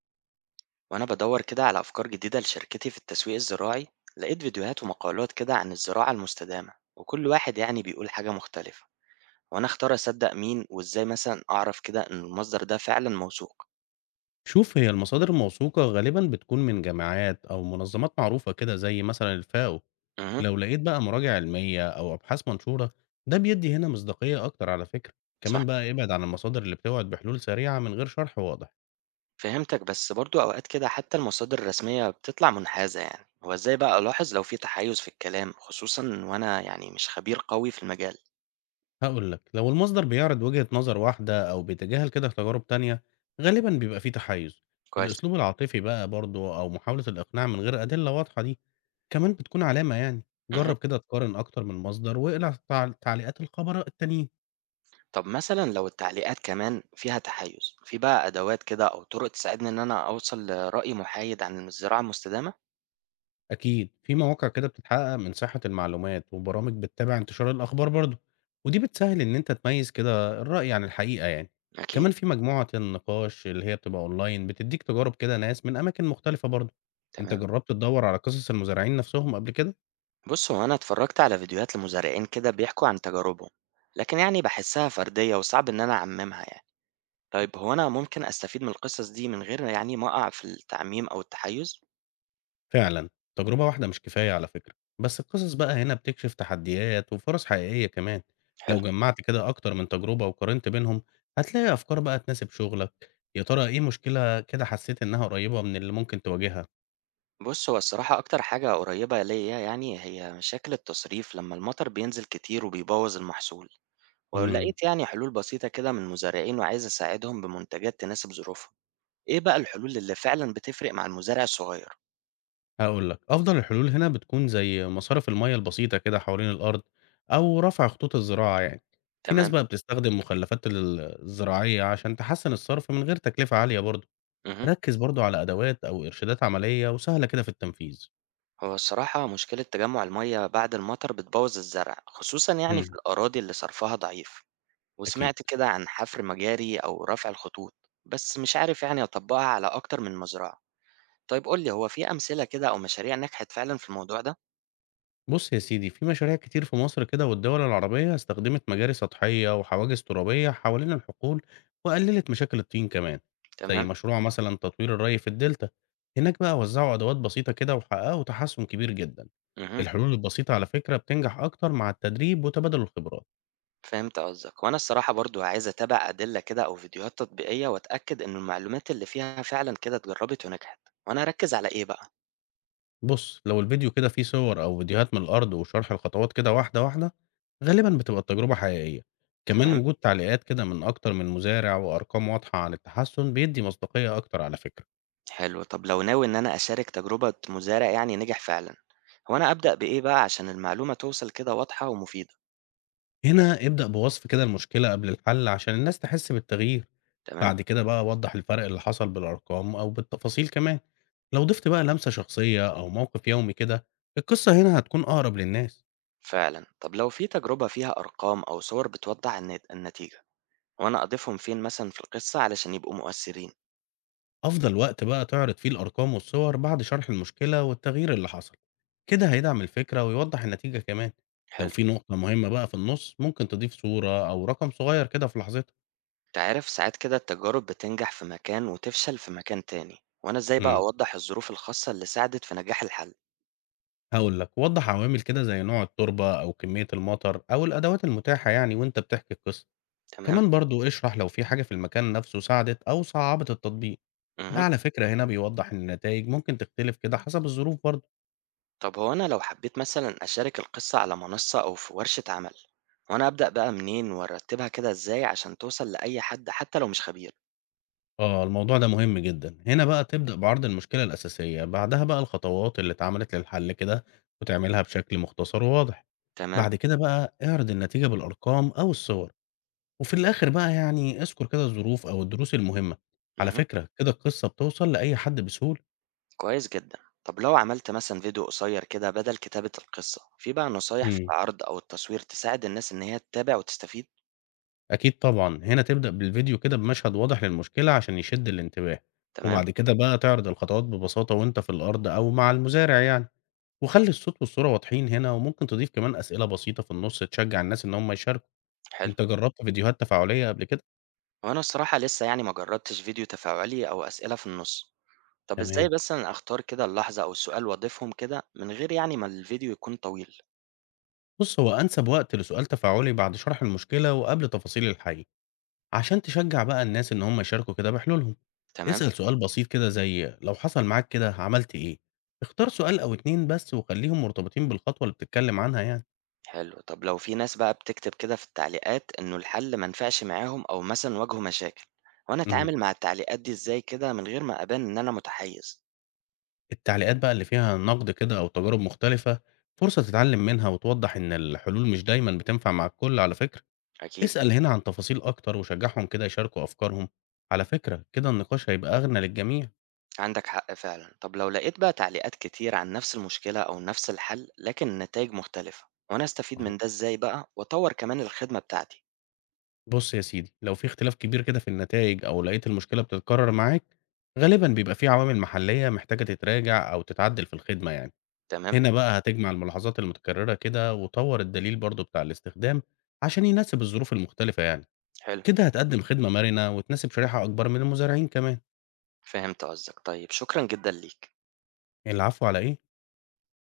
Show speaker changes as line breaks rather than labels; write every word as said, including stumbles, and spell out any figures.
وأنا بدور كده على أفكار جديدة لشركتي في التسويق الزراعي. لقيت فيديوهات ومقالات كده عن الزراعة المستدامة، وكل واحد يعني بيقول حاجة مختلفة. وأنا أختار أصدق مين؟ وإزاي مثلا أعرف كده إن المصدر ده فعلا موثوق؟
شوف، هي المصادر الموثوقة غالبا بتكون من جامعات أو منظمات معروفة كده زي مثلا الفاو.
امم
لو لقيت بقى مراجع علمية أو أبحاث منشورة، ده بيدي هنا مصداقية أكتر على فكرة.
صح،
كمان بقى ابعد عن المصادر اللي بتوعد بحلول سريعة من غير شرح واضح.
فهمتك. بس برضو أوقات كده حتى المصادر الرسمية بتطلع منحازة. يعني هو إزاي بقى ألاحظ لو في تحيز في الكلام، خصوصا وأنا يعني مش خبير قوي في المجال؟
هقول لك، لو المصدر بيعرض وجهة نظر واحدة أو بيتجاهل كده تجارب تانية، غالبا بيبقى فيه تحيز.
كويس.
الأسلوب العاطفي بقى برضه أو محاولة الإقناع من غير أدلة واضحة، دي كمان بتكون علامة يعني.
مهم.
جرب كده تقارن أكتر من مصدر واقلع تعليقات الخبراء التانيين.
طب مثلًا لو التعليقات كمان فيها تحيُّز، في بقى أدوات كده أو طُرق تساعدني إن أنا أوصل لرأي محايد عن الزراعة المستدامة؟
أكيد، في مواقع كده بتتحقق من صحة المعلومات، وبرامج بتتابع انتشار الأخبار برضه، ودي بتسهّل إن أنت تميّز كده الرأي عن الحقيقة يعني،
أكيد،
كمان في مجموعة النقاش اللي هي بتبقى أونلاين بتدّيك تجارب كده ناس من أماكن مختلفة برضه. أنت
تمام.
جرّبت تدوّر على قصص المزارعين نفسهم قبل كده؟
بُص، هو أنا اتفرّجت على فيديوهات لمزارعين كده بيحكوا عن تجاربهم، لكن يعني باحسّها فردية وصعب إن أنا أعمّمها يعني. طيب هو أنا ممكن أستفيد من القصص دي من غير يعني ما أقع في التعميم أو التحيُّز؟
فعلا، تجربة واحدة مش كفاية على فكرة. بس القصص بقى هنا بتكشف تحديات وفرص حقيقية كمان. لو
حلو.
جمعت كده أكتر من تجربة وقارنت بينهم، هتلاقي أفكار بقى تناسب شغلك. يا ترى إيه مشكلة كده حسيت إنها قريبة من اللي ممكن تواجهها؟
بُص، هو الصراحة أكتر حاجة قريّبة ليّا يعني هي مشاكل التصريف لمّا المطر بينزل كتير وبيبوّظ المحصول. ولو
امم
لقيت يعني حلول بسيطة كده من مزارعين وعايز أساعدهم بمنتجات تناسب ظروفهم، إيه بقى الحلول اللي فعلا بتفرق مع المزارع الصغير؟
هقول لك، أفضل الحلول هنا بتكون زي مصارف المية البسيطة كده حوالين الأرض أو رفع خطوط الزراعة يعني. في ناس
تمام؟
بقى بتستخدم مخلفات ال- الزراعية عشان تحسن الصرف من غير تكلفة عالية برضه.
اها.
ركز برضه على أدوات أو إرشادات عملية وسهلة كده في التنفيذ.
هو الصراحة مشكلة تجمع المية بعد المطر بتبوظ الزرع، خصوصا يعني في
إمم،
الأراضي اللي صرفها ضعيف،
أكيد.
وسمعت كده عن حفر مجاري أو رفع الخطوط، بس مش عارف يعني أطبقها على أكتر من مزرعة. طيب قولي، هو في أمثلة كده أو مشاريع نجحت فعلا في الموضوع ده؟
بُص يا سيدي، في مشاريع كتير في مصر كده والدول العربية استخدمت مجاري سطحية وحواجز ترابية حوالين الحقول وقللت مشاكل الطين كمان. زي
تمام؟
مشروع مثلًا تطوير الري في الدلتا، هناك بقى وزعوا أدوات بسيطة كده وحققوا تحسن كبير جدًا. إمم.
اها.
الحلول البسيطة على فكرة بتنجح أكتر مع التدريب وتبادل الخبرات.
فهمت قصدك. وانا الصراحة برضو عايز اتابع ادلة كده او فيديوهات تطبيقية، واتأكد ان المعلومات اللي فيها فعلا كده اتجربت ونجحت. وانا اركز على ايه بقى؟
بُص، لو الفيديو كده فيه صور أو فيديوهات من الأرض وشرح الخطوات كده واحدة، واحدة، غالبًا بتبقى التجربة حقيقية. كمان
تمام.
وجود تعليقات كده من أكتر من مزارع وأرقام واضحة عن التحسن بيدّي مصداقية أكتر على فكرة.
حلو. طب لو ناوي ان انا اشارك تجربة مزارع يعني نجح فعلا، هو انا ابدأ بايه بقى عشان المعلومة توصل كده واضحة ومفيدة؟
هنا ابدأ بوصف كده المشكلة قبل الحل عشان الناس تحس بالتغيير.
تمام.
بعد كده بقى وضّح الفرق اللي حصل بالأرقام أو بالتفاصيل كمان. لو ضِفت بقى لمسة شخصية أو موقف يومي كده، القصة هنا هتكون أقرب للناس.
فعلا. طب لو في تجربة فيها ارقام او صور بتوضح النت- النتيجة، وانا اضيفهم فين مثلا في القصة علشان يبقوا مؤثرين؟
أفضل وقت بقى تعرض فيه الأرقام والصور بعد شرح المشكلة والتغيير اللي حصل. كده هيدعم الفكرة ويوضح النتيجة كمان. لو
حلو.
في نقطة مهمة بقى في النص، ممكن تضيف صورة أو رقم صغير كده في لحظتها.
أنت عارف، ساعات كده التجارب بتنجح في مكان وتفشل في مكان تاني، وأنا إزاي بقى
امم
أوضح الظروف الخاصة اللي ساعدت في نجاح الحل؟
هقول لك، وضح عوامل كده زي نوع التربة أو كمية المطر أو الأدوات المتاحة يعني وأنت بتحكي القصة.
تمام.
كمان برضو اشرح لو في حاجة في المكان نفسه ساعدت أو صعبت التطبيق. ده
مه.
على فكرة هنا بيوضح إن النتائج ممكن تختلف كده حسب الظروف برضو.
طب هو أنا لو حبيت مثلا أشارك القصة على منصة أو في ورشة عمل، وأنا أبدأ بقى منين وأرتبها كده إزاي عشان توصل لأي حد حتى لو مش خبير؟
آه، الموضوع ده مهم جدا. هنا بقى تبدأ بعرض المشكلة الأساسية، بعدها بقى الخطوات اللي اتعملت للحل كده، وتعملها بشكل مختصر وواضح.
تمام.
بعد كده بقى اعرض النتيجة بالأرقام أو الصور، وفي الآخر بقى يعني اذكر كده الظروف أو الدروس المهمة. على
مه.
فكرة كده القصة بتوصل لأي حد بسهولة.
كويس جدا. طب لو عملت مثلا فيديو قصير كده بدل كتابة القصة، في بقى نصايح في
مم.
العرض أو التصوير تساعد الناس إن هي تتابع وتستفيد؟
أكيد طبعا. هنا تبدأ بالفيديو كده بمشهد واضح للمشكلة عشان يشد الانتباه،
تمام.
وبعد كده بقى تعرض الخطوات ببساطة وانت في الأرض أو مع المزارع يعني. وخلي الصوت والصورة واضحين هنا، وممكن تضيف كمان أسئلة بسيطة في النص تشجع الناس إن هم يشاركوا.
حلو.
انت جربت فيديوهات تفاعلية قبل كده؟
هو أنا الصراحة لسه يعني ما جربتش فيديو تفاعلي أو أسئلة في النص. طب إزاي
تمام.
بس أنا أختار كده اللحظة أو السؤال وأضيفهم كده من غير يعني ما الفيديو يكون طويل؟
بص، هو أنسب وقت لسؤال تفاعلي بعد شرح المشكلة وقبل تفاصيل الحل، عشان تشجّع بقى الناس إن هم يشاركوا كده بحلولهم.
تمام.
اسأل إمم. سؤال بسيط كده زي لو حصل معاك كده عملت إيه؟ اختار سؤال أو اتنين بس وخلّيهم مرتبطين بالخطوة اللي بتتكلم عنها يعني.
حلو. طب لو في ناس بقى بتكتب كده في التعليقات إنه الحل ما نفعش معاهم أو مثلا واجهوا مشاكل، وأنا
اهم.
أتعامل مع التعليقات دي إزاي كده من غير ما أبان إن أنا متحيز؟
التعليقات بقى اللي فيها نقد كده أو تجارب مختلفة فرصة تتعلم منها وتوضّح إن الحلول مش دايمًا بتنفع مع الكل على فكرة.
أكيد.
اسأل هنا عن تفاصيل أكتر وشجّعهم كده يشاركوا أفكارهم. على فكرة كده النقاش هيبقى أغنى للجميع.
عندك حق فعلا. طب لو لقيت بقى تعليقات كتير عن نفس المشكلة أو نفس الحل لكن النتائج مختلفة، وأنا أستفيد من ده إزاي بقى وأطور كمان الخدمة بتاعتي؟
بُص يا سيدي، لو في اختلاف كبير كده في النتايج أو لقيت المشكلة بتتكرر معاك، غالبًا بيبقى في عوامل محلية محتاجة تتراجع أو تتعدل في الخدمة يعني.
تمام.
هنا بقى هتجمع الملاحظات المتكررة كده وطوّر الدليل برضه بتاع الاستخدام عشان يناسب الظروف المختلفة يعني.
حلو.
كده هتقدم خدمة مرنة وتناسب شريحة أكبر من المزارعين كمان.
فهمت قصدك، طيب شكرًا جدًا ليك.
العفو، على إيه؟